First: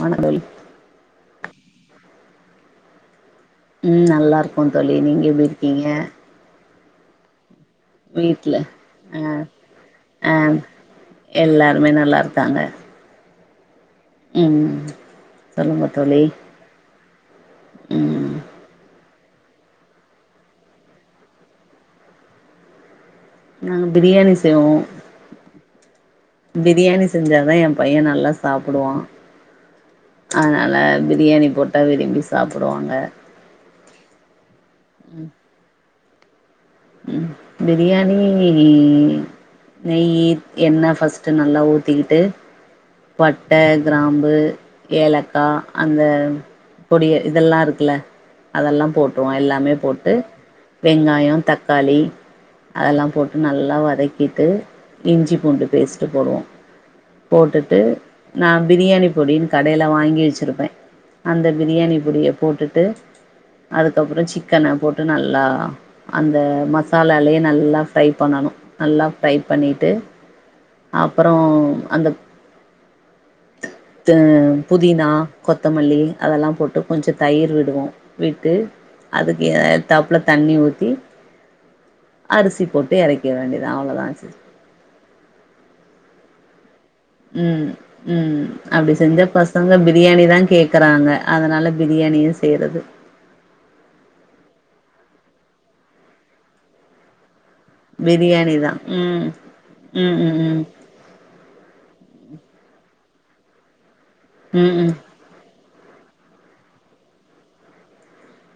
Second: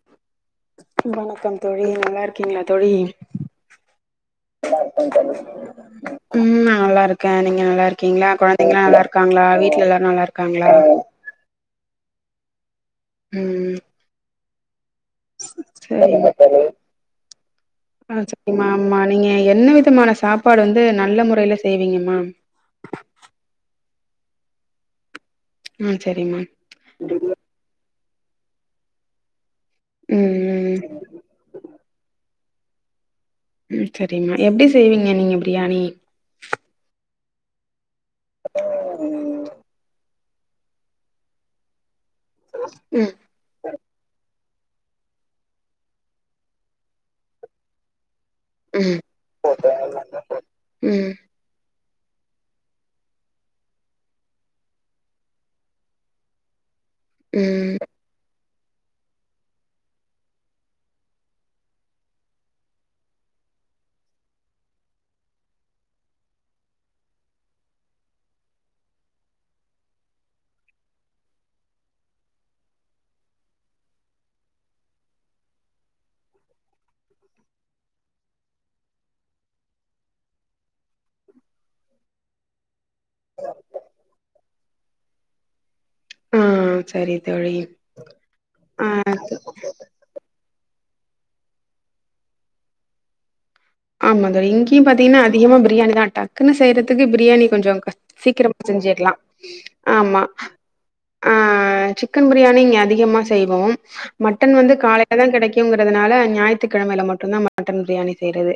வணக்கம் தோழி வணக்கம் தோழி நல்லாருக்கீங்ளா தோழி ம் நல்லாருக்கோ தோழி நீங்க எப்டி இருக்கீங்க ஆ நா நல்லாருக்கே நீங்க நல்லா இருக்கீங்ளா வீட்ல கொழந்தைங்கலா நல்லா ஆ இருக்காங்ளா வீட்ல எல்லாரு நல்லா இருக்காங்ளா எல்லருமே நல்லாருக்காங்க ம் ம் அ சொல்லுங்க தோழி சேரிங்க ம் ஆமா நீங்க என்ன விதமான சாப்பாடு வந்து நல்ல முறையில செய்வீங்கம்மா நாங்க பிரியாணி செய்வோ ஆ சரிம்மா பிரியாணி செஞ்சாதா எ பைய நல்லா சாப்டுவா ம் அதனால ம் பிரியாணி போட்டா விரும்பி சாப்புடுவாங்க ம் செரிங்க எப்டி செய்வீங்க நீங்க பிரியாணி ம் பிரியாணி நெய்யி எண்ண ஃபர்ஸ்ட்டு நல்லா ஊத்திக்கிட்டு ம் பட்ட கிராம்பு ஏலக்கா அந்த பொடிய இதல்லாருக்குல்ல அதெல்லா ம் போட் ப்போ எல்லாமே போட்டு ம் வெங்காயோ தக்காளி அதல்லா போட்டு நல்லா வதக்கிட்டு இஞ்சி பூண்டு பேஸ்ட்டு போடுவோ ம் போட்டுட்டு நா பிரியாணி பொடின் கடைல வாங்கி வச்சிருப்பே அந்த பிரியாணி பொடிய போட்டுட்டு அதுக்கப்றோ சிக்கன போட்டு நல்லா அந்த மசாலாலயே நல்லா ஃப்ரை பண்ணணு நல்லா ஃப்ரை பண்ணிட்டு அப்பறோ அந்த த புதினா கொத்தமல்லி அதெல்லா போட்டு கொஞ்சொ தயிர் விடுவோ விட்டு அதுக்கு ஏத்தாப்ல தண்ணி ஊத்தி அரிசி போட்டு எறக்கிற வேண்டிதா அவ்ளோதாங் சிஸ் ஆ செரி ம் ம் அப்டி செஞ்சா பசங்க பிரியாணி தா கேக் கறாங்க அதனால பிரியாணியே செய்றது ஆமாங்க இங்கியு பாத்தீங்கன்னா அதிகமா பிரியாணி தா டக்குன்னு செய்றதுக்கு பிரியாணி கொஞ்சொ பிரியாணி சீக்கிரமா தா செஞ்சிற்லா ம் ம் ஆமா ம் ம் ஆ சிக்கன் பிரியாணி இங்க அதிகமா செய்வோம் மட்டன் ம் வந்து ம் காலை தா கெடைக்குங்கறதுனால ஞாயித்துக்கெழமைல மட்டுந்தா மட்டன் பிரியாணி செய்றது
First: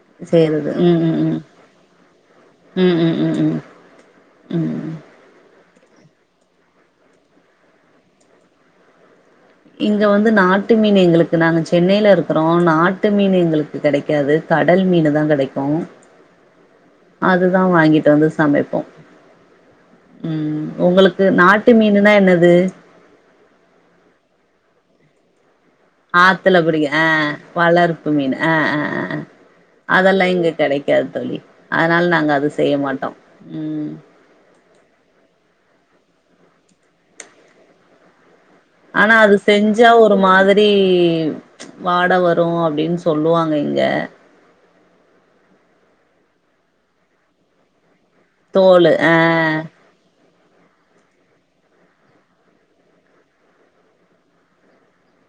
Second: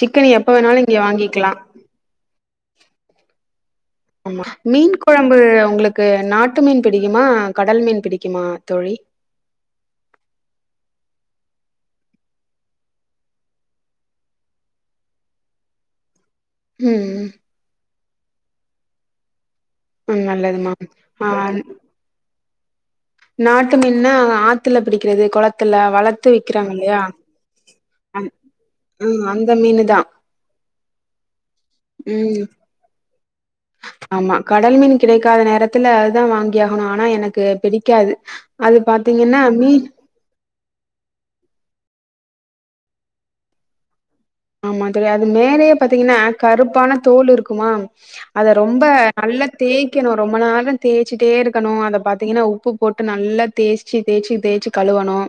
சிக்கன் எப்ப செய்றது வேணாலும் ம் இங்க ம் ம் வாங்கிக்கலா. ம் ம் ம் ம் ஆமா ம் மீன் கொழம்பு உங்களுக்கு நாட்டு மீன் பிடிக்குமா கடல் மீன் பிடிக்குமா தோழி இங்க வந்து நாட்டு மீன் எங்களுக்கு நாங்க சென்னைலருக்குறோ நாட்டு மீன் எங்களு க்கு கெடைக்காது கடல் மீனு தா கெடைக்கோ ம் அதுதா வாங்கிட்டு வந்து சமைப்போ ம் ஒங்களுக்கு ஆ நாட்டு மீனுனா என்னது நாட்டு மீன்னா ஆத்துல புடிக்கிறது கொளத்துல ஆத்துல புடிக்க ஆ வளர்ப்பு அந் மீனு ஆ ஆ ஆ ம் அந்த மீனு தான். அதெல்லா இங்க கெடைக்காது தோழி அதனால நாங்க ம் அது செய்ய மாட்டோ ம் ஆமா கடல் மீன் கிடைக்காத நேரத்துல அதுதா வாங்கி ஆகணு ஆனா எனக்கு பிடிக்காது அது ஆனா அது பாத்தீங்கன்னா மீ செஞ்சா ஒரு மாதிரி வாட வரு அப்டின் சொல்லுவாங்க இங்க ஆமா தோழி அது மேலயே பாத்தீங்கன்னா கருப்பான தோல் இருக்குமா அத ரொம்ப தோலு ஆ நல்லா தேய் க்கனோ ரொம்ப நேரோ தேய்ச்சிட்டே இருக்கணு அத பாத்தீங்கன்னா உப்பு போட்டு நல்லா தேய்ச்சி தேய்ச்சி தேய்ச்சி கழுவனு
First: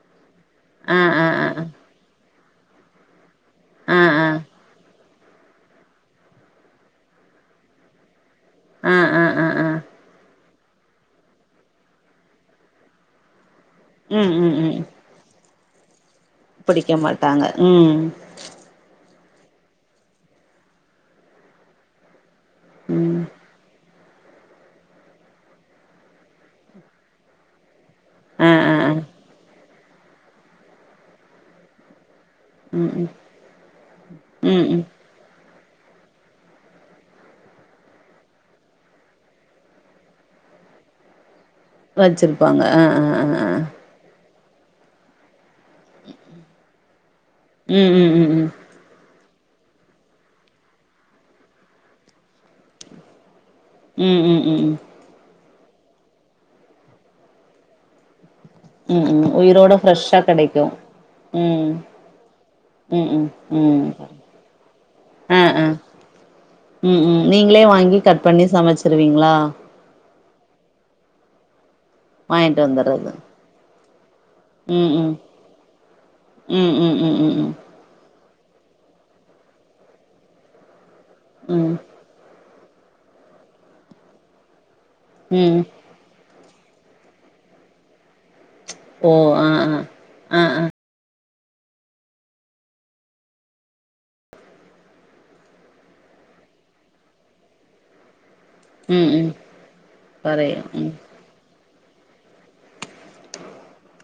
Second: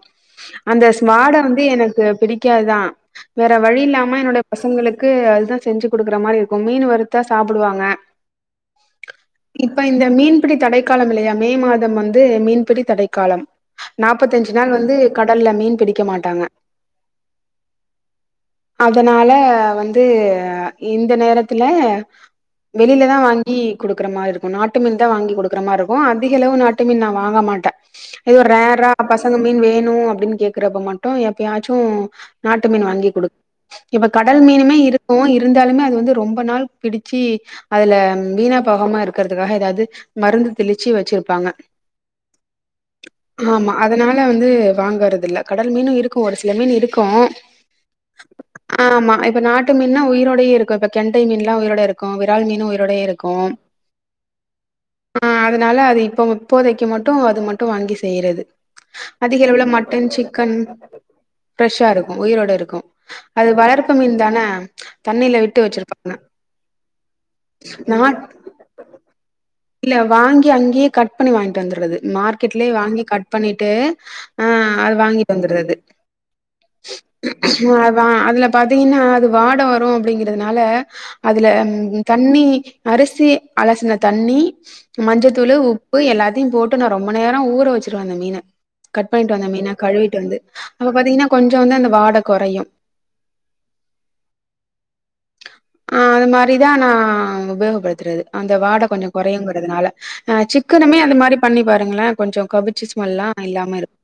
அந்த ஆ ஸ் ஆ வாட ஆ வந்து எனக்கு பிடிக்காதா வேற ஆ ஆ வழியில்லா ம ஆ என்னோட பசங் களுக்கு அதுதா செஞ்சு குடுக்குற மாரி இருக்கு மீன் வறுத்தா சாப்புடுவாங்க ஆ ஆ ஆ ஆ. இப்ப இந்த மீன்பிடி தடைக்காலம் இல்லயா மே மாதம் வந்து மீன்பிடி தடைக்காலம் ம் ம் நாப்பத்தஞ்சு நாள் வந்து கடல்ல மீன் பிடிக்க மாட்டாங்க புடிக்க மாட்டாங்க ம் அதனால வந்து இந்த நேரத்துல வெளில தா ம் வாங்கி குடுக்குற மாரி இருக்கு நாட்டு மீன் தா வாங்கி குடுக்குற மாரி இருக்கு அதிக அளவு நாட்டு மீன் நா வாங்க மாட்டே எதுவும் ஆ ஆ ரேரா ஆ பசங்க மீன் வேனும் அப்டின்னு கேக்குறப்ப மட்டு எப்பயாச்சோ நாட்டு மீன் ம் ம் வாங்கி குடு இப்ப கடல் ம் மீனுமே ம் இருக்கு இருந்தாலுமே அது வந்து ரொம்ப நாள் பிடிச்சி அதுல வீணா போகம இருக்கறதுக்காக ஏதாது மருந்து தெளிச்சி வச்சிருப்பாங்க வச்சிருப்பாங்க அ அ அ ஆமா அதனால வந்து வாங்கறத இல்ல கடல் மீனு இருக்கு ஒரு சில மீன் இருக்கு உம் ம் ம் ஆமா இப்ப நாட்டு மீன்னா உயிரோடய இருக்கொ இப்ப கெண்டை மீன்லா உயிரோட இருக்கு விரால் மீனு உயிரோடய இருக்கு உம் ம் ம் ம் அ அதனால அது இப்போ இப்போதைக்கு மட்டு அது மட்டு வாங்கி செய்றது ம் ம் அதிக அளவுள உயிரோட மட்டன் ஃப்ரெஷ்ஷா சிக்கன் கெடைக்கு ம் ஃப்ரெஷ்ஷா இருக்கும் உயிரோட இருக்கு ம் ம் அது ம் வளர்ப்பு மீன்தான ஆ தண்ணில விட்டு ஆ வச்சிருப்பாங்க நாட் சமச்சிருவிங்ளா இல்ல வாங்கி அங்கேயே கட் பண்ணி வாங்கிட்டு வந்துறது வாங்கிட்டு மார்க்கெட்லயே வாங்கி வந்துறது கட் பண்ணிட்டு அ ம் அது ம் வாங்கிட்டு வந்துருது ம் ம் ம் ம் அ அதுல பாத்தீங்கன்னா அது வாட வரு அப்டிங்கிறதுனால அதுல ம் ம் தண்ணி அரிசி அலசின தண்ணி மஞ்சத்தூள் ம் உப் பு எல்லாத்தையு போட்டு நா ரொம்ப நேரம் ஊற வச்சுடுறுவ மீன கட் ஓ பண்ணிட்டு வந்த ஆ மீன ஆ கழுவிட்டு வந்து ஆ ஆ அப்ப பாத்தீங்கன்னா கொஞ்சோ வந்து அந்த வாட கொறையூ அ அது மாரிதா நா உபயோகப்படுத்துறது அந்த வாட கொஞ்சோ ம் ம் கொரையோங்கறதுனால அ கொறையு ம் சிக்கனுமே அந்த மாரி பண்ணி பாருங்களே கொஞ்சோ கவுச்சி ஸ்மெல்லா இல்லாம இருக்கு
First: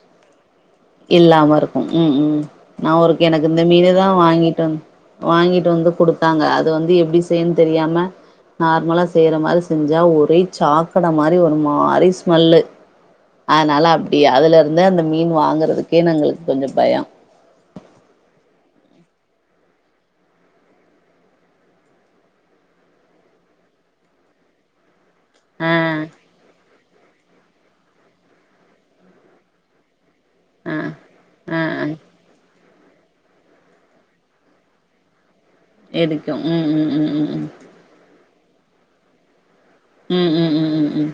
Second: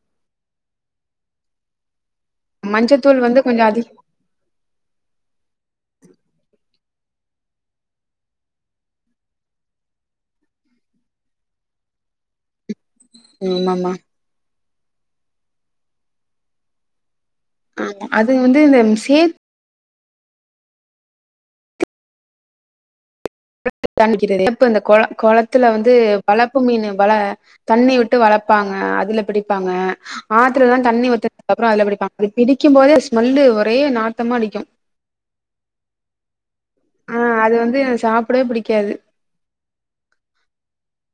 இல்லாம இருக்கு ம் ம் நா ஒரு மஞ்சத்தூள் வந்து எனக்கு இந்த கொஞ்சோ அதிக மீனு தா வாங்கிட்டு வ வாங்கிட்டு வந்து குடுத்தாங்க அது வந்து எப்டி செய்யன்னு தெரியாம நார்மலா செய்ற மாரி செஞ்சா ஒரே சாக்கட மாரி ஒரு மாறி ஸ்மெல்லு ஆமாமா அதனால அப்டியா அதுல இருந்து அந்த மீன் வாங்குறதுக்கே நாங்களுக்கு கொஞ்சம் பயம் அது வந்து இந்த சேத் தணிக்கிறது இப்ப இந்த குள குளத்துல ஆ வந்து வளப்பு மீன் வள தண்ணி விட்டு வளர்பாங்க அதுல பிடிப்பாங்க ஆத்துல ஆ தான் தண்ணி ஆ ஊத்ததுக்குப்புறம் ஆ அதுல பிடிப்பாங்க பிடி நிக்கும் போதே ஸ்மெல்லு ஒரே நாத்தமா அடிக்கும் எதுக்கும் உம் உம் ஆ அது வந்து சாப்டவே பிடிக்காது உம் உம் உம் உம் உம்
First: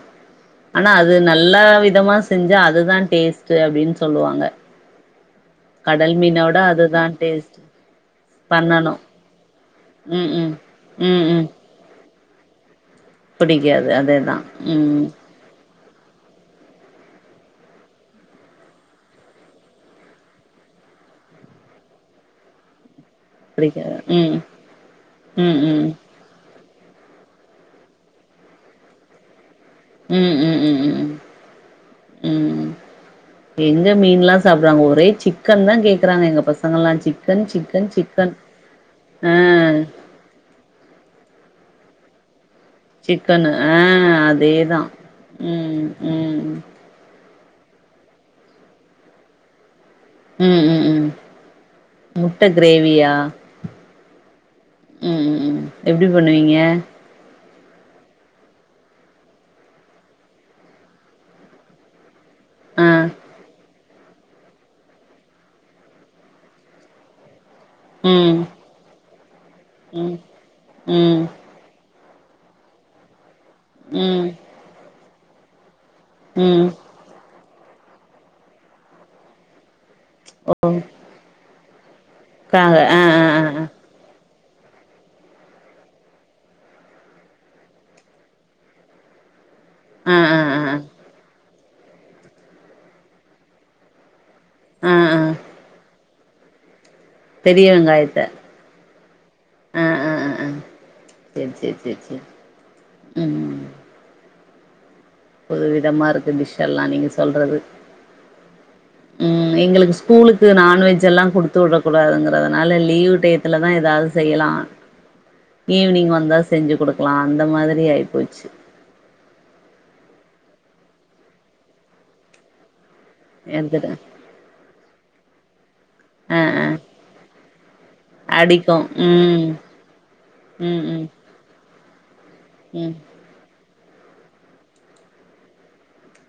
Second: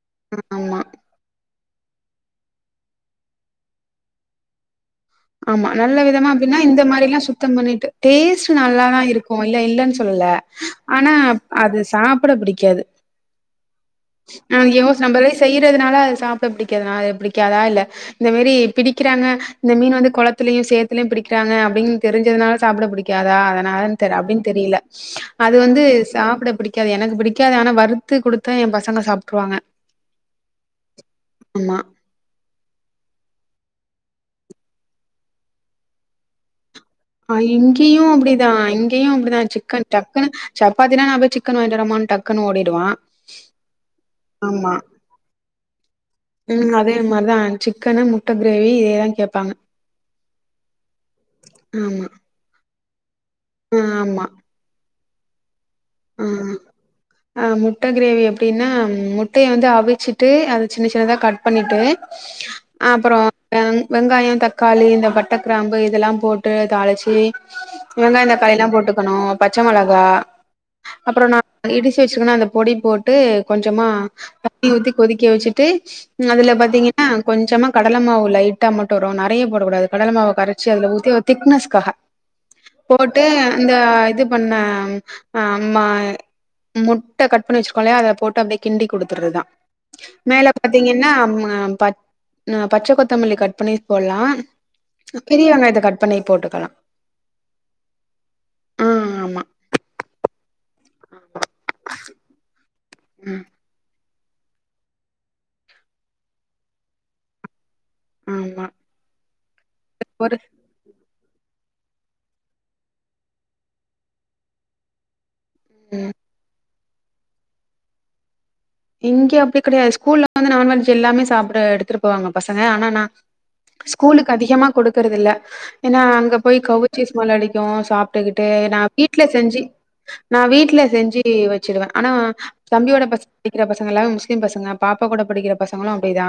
ஆமா ஆனா அது நல்ல விதமா செஞ்சு அதுதான் டேஸ்ட் அப்டின்னு சொல்வாங்க ஆமா நல்ல விதமா அப்டின்னா இந்த அதுதா மாரி எல்லாம் சுத்தம் டேஸ்ட் பண்ணிட்டு டேஸ்ட் பண்ணணு நல்லாதான் இருக்கும் இல்ல இல்லன்னு ம் சொல்லல ம் ஆனா ம் ம் அது சாப்ட பிடிக்காது பிடிக்காது அதேதா உம் செய்றதுனால சாப்ட பிடிக்காதா பிடிக்காதா இல்ல இந்த மாரி பிடிக்கிறாங்க இந்த மீன் வந்து கொளத்திலயு சேத்திலயு பிடிக்கிறாங்க அப்டின்னு தெரிஞ்சதுனால சாப்ட பிடிக் காதா அதனா பிடிக்காது ம் அப்டின்னு தெரியல ம் அது வந்து ம் சாப்பிட பிடி பிடிக்காது எனக்கு பிடிக்காது ஆனா வருத்து குடுத்தா என் பசங்க சாப்ட்ருவாங்க உம் ம் ஆமா ம்ம்ம் எங்க மீன்லா சாப்புறுவாங்க ஒரே சிக்கன் தா கேக்குறாங்க எங்க பசங்கலா சிக் அ இங்கியு அப்டிதா இங்கேயு ஆ அப்டிதா சிக்கன் டப் கனு சப்பாத்தினா நா போய் சிக்கன் வாயிங்கிட்டு வரேனு டக்குன்னு ஓடிடுவா சிக்கனு ஆ ஆமா அதேதா ம் ம் அதே மார் தா ஆன் சிக்கனு முட்ட கிரேவி இதேதா கேப்பாங்க ம் ம் ம் ஆமா முட்ட கிரேவியா ஆ ஆமா ம் ம் ம் எப்டி பண்ணுவீங்க அ முட்ட கிரேவி எப்டின்னா முட்டய வந்து அவிச்சிட்டு அத சின்ன சின்னதா கட் பண்ணிட்டு ஆ அப்பறோ ம் வெங்காயோ தக்காளி இந்த பட்ட கிராம்பு இதெல்லா போட்டு தாளிச்சு வெங்காயந் ம் தக்காளி எல்லா போட்டுக்கணு பச்ச மொளகா ம் ம் அப்பறோ நா இடிச்சு வச்சுர்கன அந்த பொடி போட்டு கொஞ்சமா ம் ணி ஊத்தி கொதிக்க வச்சுட்டு அதுல ம் பாத்தீங்க ஆ கொஞ்சமா கடல மாவு லைட்டா மட்டு வரு நறைய போடக்கூடாது கடல மாவு கரைச்ச அதுல ஊத்தி திக்னஸ்காக காக ஆ ஆ போட்டு ஆ இந்த இது பண்ண ஆம்மா முட்ட கட் பண்ணி வச்சுர்கோலையா அதுல போட்டு அப்டியே கிண்டி குடுத்துர்துதா ஆ ஆ மேல ஆ ஆ பாத்தீங்கன்னா பச் பச்ச கொத்தமல்லி கட் பண்ணி போட்லா ஆ ஆ பெரிய வெங்காயத்த கட் பண்ணி போட்டுக்கலா பெரிய வெங்காயத்த ஆ ஆமா ஆ ஆ ஆ ஆ சேர் சேர் சேர் சேர் ம் ம் புது விதமா இருக்கு டிஷ் எல்லா நீங்க சொல்றது ஆமா ம் எங்களுக்கு ஒரு ஸ்கூலுக்கு நான்வெஜ் எல்லா குடுத் து வுடகூடாதுங்கறதுனால லீவ் டயத்துலதா ஏதாவது செய்யலா ஈவினிங் ம் வந்தா செஞ்சு குடுக்கலா அந்த மாதிரி ஆயி போச்சு இங்கே அப்டி கிடையாது ஸ்கூல்ல வந்து நான்வெஜ் எல்லாமே சாப்பிட எடுத்துட்டு போவாங்க பசங்க ஆனா நா எடுத்துட்ட ஸ்கூலுக்கு அதிகமா குடுக்கறது இல்ல ஏனா அங்க ஆ போய் ஆ கவுச்சி ஸ்மல் அடிக்கு சாப்பிட்டுக்கிட்டு அடிக்கு நா வீட்ல ம் செஞ்சி நா வீட்ல ம் ம் செஞ்சி வச்சிடுவே ஆனா ம் தம்பியோட பச படிக்கிற பசங்கலா முஸ்லீம் பசங்க பாப்பா கூட படிக்கிற பசங்களு அப்டிதா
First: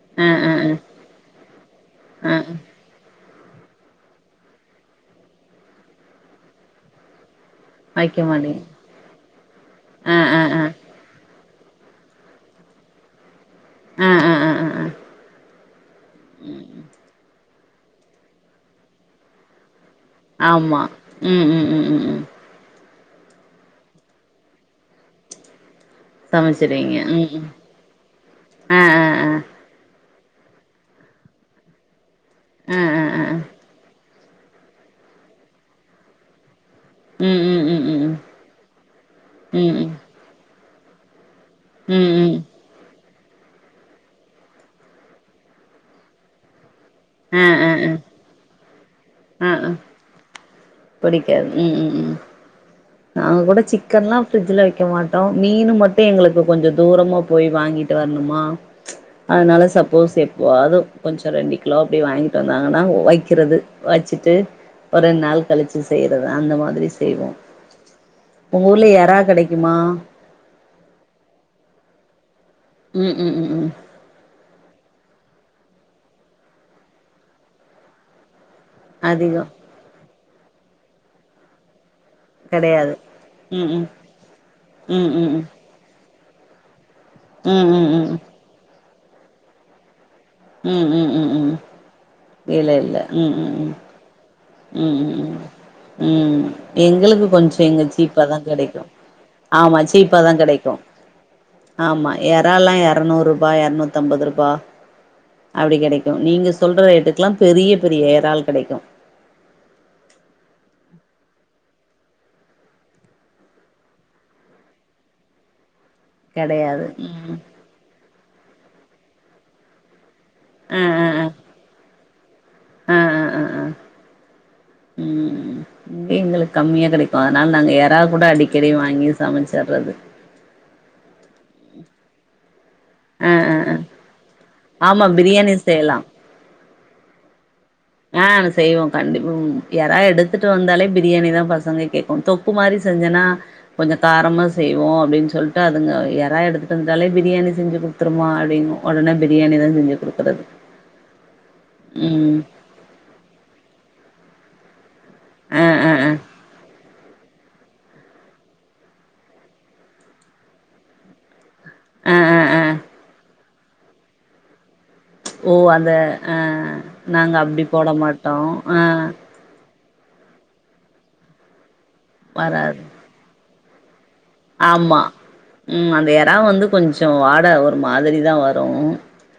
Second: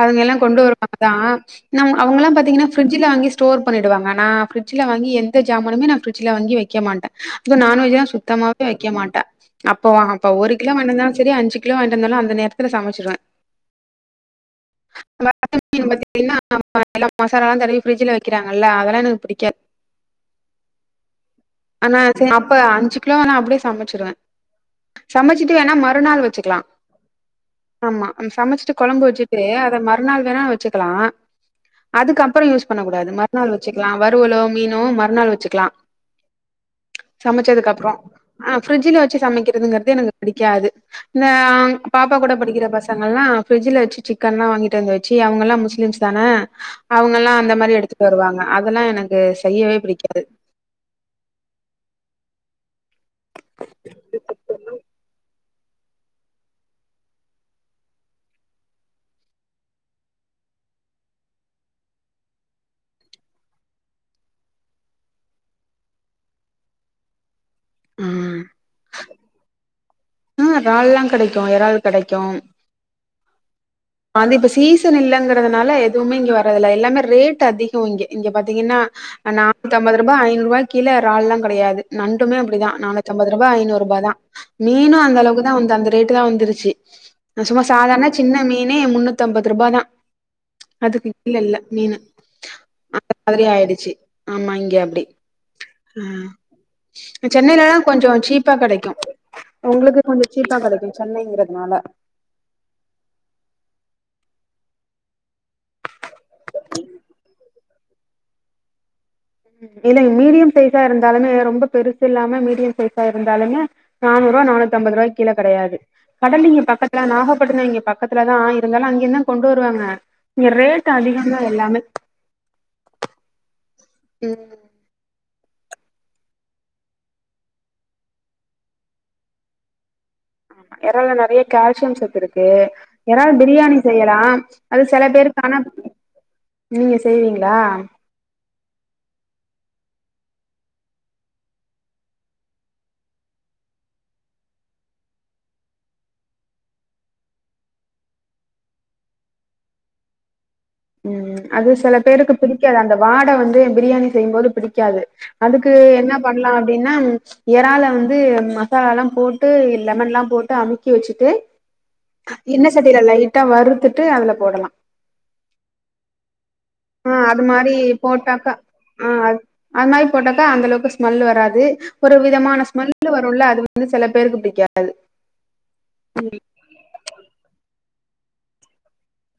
அதுங்க ஆ எல்லா ஆ கொண்டு ஆ வரமார்தா நம்ம அவங்கல்லா ஆ பாத்தீங்கன்னா ஃபிரிட்ஜீல வாங்கி ஸ்டோர் பண்ணிடுவாங்க நா ப்ரிட்ஜில வாங்கி எந்த ஜாமானுமே நா ஃப்ரிட்ஜ்ல வாங்கி வெக்க மாட்ட அதுவு நான்வெஜ்லா வைக்க மாட்டீங்க சுத்தமாவே வெக்க மாட்டா அப்போ ஆ அப்ப ஆ ஒரு ஆ கிலோ வாங்கினு வந்தாலு சரி அஞ்சு கிலோ வாங்கிட் வந்தாலு அந்த நேரத்துல சமச்சிருவே ஆ ஆ ஆ ஆ ஆ பாய் வீட்ல பாத்தீங்கன்னா ம் எல்லா மசாலாலா தடவி ஃபிரிட்ஜில வெக்கிறாங்கல்ல அதெல்லா எனக்கு பிடிக்காது ஆமா ம் ம் ம் ம் இப்ப அஞ்சு கிலோ நா அப்டியே சமச்சிடுவே சமச்சிட்டு வேணா மறுநாள் வச்சுக்கலா சமச்சுருவீங்க ம் ஆமா நம் சமச்சிட்டு ம் ஆ கொழம்பு ஆ வச்சுட்டு ஆ அத மறுநாள் வேணா வச்சுக்கலா அதுக்கப் பற யூஸ் பண்ண ஆ கூடாது ஆ ஆ மறுநாள் வச்சுக்கலா வறுவலோ மீனோ மறுநாள் வச்சுக்லா ம் ம் சமச்சதுக்கு ம் அப்றோ ம் ஆ ஃபிரிட்ஜ்ல வச்சு ம் ம் சமைக்கிறதுங்றது எனக்கு பிடிக்காது இந்த ஆ ம் பாப்பா கூட ம் படிக்கிற பச அவுங்கல்லா ஃபிரிட்ஜ்ல வச்சு சிக்கன்ல்லா வாங்கிட்டு வந்து வச்சு அவுங்கல்லா முஸ்லிம்ஸ் தான அவுங்கல்லா ஆ அந்த ஆ மாரி ஆ எடுத்துட்டு வருவாங்க அதெல்லா எனக்கு செய்யவே பிடிக்காது புடிக்காது ம் உம் உம் நாங்க கூட சிக்கன் எல்லா ஃபிரிட்ஜ்ல வைக்க மாட்டோம் மீனு மட்டு எங்களுக்கு கொஞ்ச தூரமா போய் வாங்கிட்டு வரணுமா அதனால சப்போஸ் எப்போ அது கொஞ்சோ ரெண்டு கிலோ அப்படி வாங்கிட்டு வந்தாங்கன்னா வைக்கிறது வச்சுட்டு ஒரு நாள் கழிச்சு செய்யறது அந்த மாதிரி செய்வோ ஆ உங்கஊர்ல எறா கெடைக்குமா இறால்லாம் கெடைக்கு இறால் கெடைக்கு ம் ம் ம் ம் அது இப்ப சீசன் இல்லைங்கிறதுனால எதுமே இங்க வரதில்ல எல்லாமே ரேட் அதிகோ இங்க இங்க பாத்தீங்கன்னா அதிகோ நானூத்தி ஐம்பது ரூபா ஐநூறுபா கிலோ இறால்லா கெடையாது நண் டுமே அப்டிதா கெடையாது நானூத்தி ஐம்பதுரூபா ம் ம் ஐநூறுபாதா மீனு ம் அந்த ம் ம் அளவுக்குதா வந்து அந்த ரேட்டு தா வந்துருச்சு நா சும்மா ம் ம் சாதாரண ம் சின்ன மீனே முன்னூத்தி ஐம்பது ரூபாதா அதுக்கு கீழ இல்ல மீனு இல்லல்ல அந்த ம் மாதிரி ம் ம் ஆயிடுச்சு ஆமா இங்க ம் அப்டி ம் ஆ ம் ம் எங்களுக்கு கொஞ்சோ சென்னைலலா இங்க கொஞ்சோ சீப்பாதா சீப்பா கெடைக்கு ஆமா உங்களுக்கு கொஞ்சோ சீப்பாதா சீப்பா கெடைக்கு சென்னைங்கிறதுனால ஆமா எறால்லா இரநூறுபா இரநூத்தம்பதுரூபா அப்டி கெடைக்கு நீங்க சொல்ற ரேட்டுக்குல்லா பெரிய பெரிய எறால் கெடைக்கு ம் இல்லைங்க மீடியம் சைஸா இருந்தாலுமே ரொம்ப பெருசு இல்லாம மீடியம் சைஸா இருந்தாலுமே நானூறுவா நானூத்தி அம்பது ரூபாய் கீழ கெடையாது கடல் இங்க கெடையாது பக்கத்துல ம் நாகப்பட்டினம் இங்க பக் பக்கத்துல தான் ஆ இருந்தாலு அங்க இருந்துதா கொண்டு வருவாங்க இங்க ரேட் அதிகதா எல்லாமே அ அ அ அ ம் ம் இங்க எங்களுக்கு கம்மியா கிடைக்கு அதனால நாங்க எறா கூட அடிக்கடி வாங்கி சமைச்சுட்றது எறால நெறய கால்சியம் சத்துருக்கு ஆ எறால் ஆ ஆ பிரியாணி செய்யலா அது சில ஆமா பேருக்கா பிரியாணி ஆனா செய்யலா நீங்க செய்வீங்களா ஆ செய்வோ கண்டிப்பா ம் எறா எடுத்துட்டு வந்தாலே பிரியாணி தா பசங்க கேக்கு தொக்குமாரி செஞ்சனா கொஞ்ச காரமா செய்வோ அப்டின் சொல்லிட்டு அதுங்க எறா எடுத்துட்டு வந்து ட்டாலே பிரியாணி செஞ்சு குடு ட்ருமா அப்டிங்கு உடனே பிரியாணி தா செஞ்சு குடுக்குறது ம் அது சில பேருக்கு ம் பிடிக்காது அந்த வாடை வந்து பிரியாணி செய்யும்போது பிடிக்காது ஆ அதுக்கு ஆ ஆ என்ன பண்ணலா அப்டின்னா எறால வந்து மசாலால்லா போட்டு லெமன்ல்லா போட்டு அமுக்கி வச்சுட்டு ஆ ஆ ஆ எண்ண சட்டில லைட்டா வருத்துட்டு அதுல போடலா ஓ அந்த அஹ் ஆ நாங்க அது அப்டி மாரி போட மாட்டோ போட்டாக்கா ஆ அஹ் அது அது மாரி போட்டாக்கா அந்த அளவுக்கு ஸ்மெல் வராது ஒரு விதமான வராது ஸ்மெல் வரும்ல அது வந்து சில பேருக்கு புடி ஆமா ம் அந்த எறா வந்து கொஞ்ச வாட ஒரு மாரி தா வரு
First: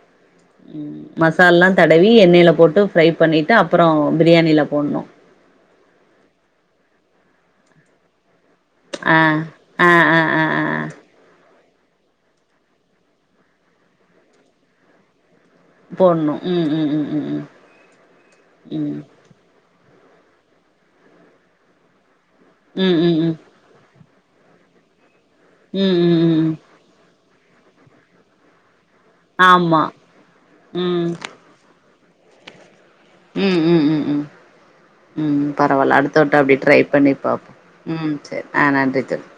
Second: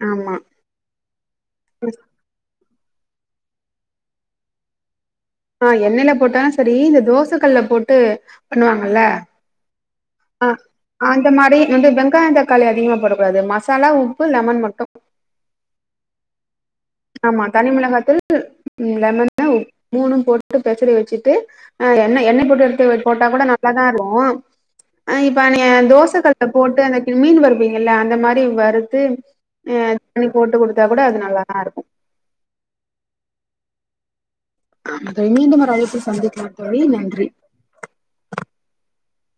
ஆமா ம் மசாலல்லா தடவி எண்ணெல போட்டு ஃப்ரை பண்ணிட்டு அப்பறோ பிரியாணில போடணு ஆஹ் எண்ணெயில போட்டாலு செரி இந்த தோச கல்ல போட்டு பண்ணுவாங்கல்ல ஆ ஆ ஆ ஆ ஆ அந்த மாரி வந்து வெங்காய தக்காளி அதிகமாக போடக்கூடாது மசாலா உப்பு லெமன் மட்டு போட்ணு ம் ம் ம் ம் ஆமா தனிமிளகா தூள் லெமன் மூணு போட்டு பெசறி வச்சிட்டு எண்ணெ எண்ணெய் ம் ம் ம் ம் போட்டுயெடுத்து போட்டா ம் கூட ந ல்லாதா இருக்கு அ இப்ப நீ ம் ம் ம் தோசக்கல்ல ம் போட்டு அந்த மீன் வருபீங்கல்ல அந்த மாரி வறுத்து ஆமா அ தண்ணி போட்டு குடுத்தா கூட ம் அது நல்லாதா இருக்கு ம் ம் ம் ம் ஆமா தோழி ம் மீண்டும் ஒரு பரவால்ல அழைப்பில் அடுத்த வட்ட அப்டி சந்திக்கலாம் ட்ரை தோழி பண்ணி நன்றி பாப்போ ம் சேரி ஆ நன்றி தோழி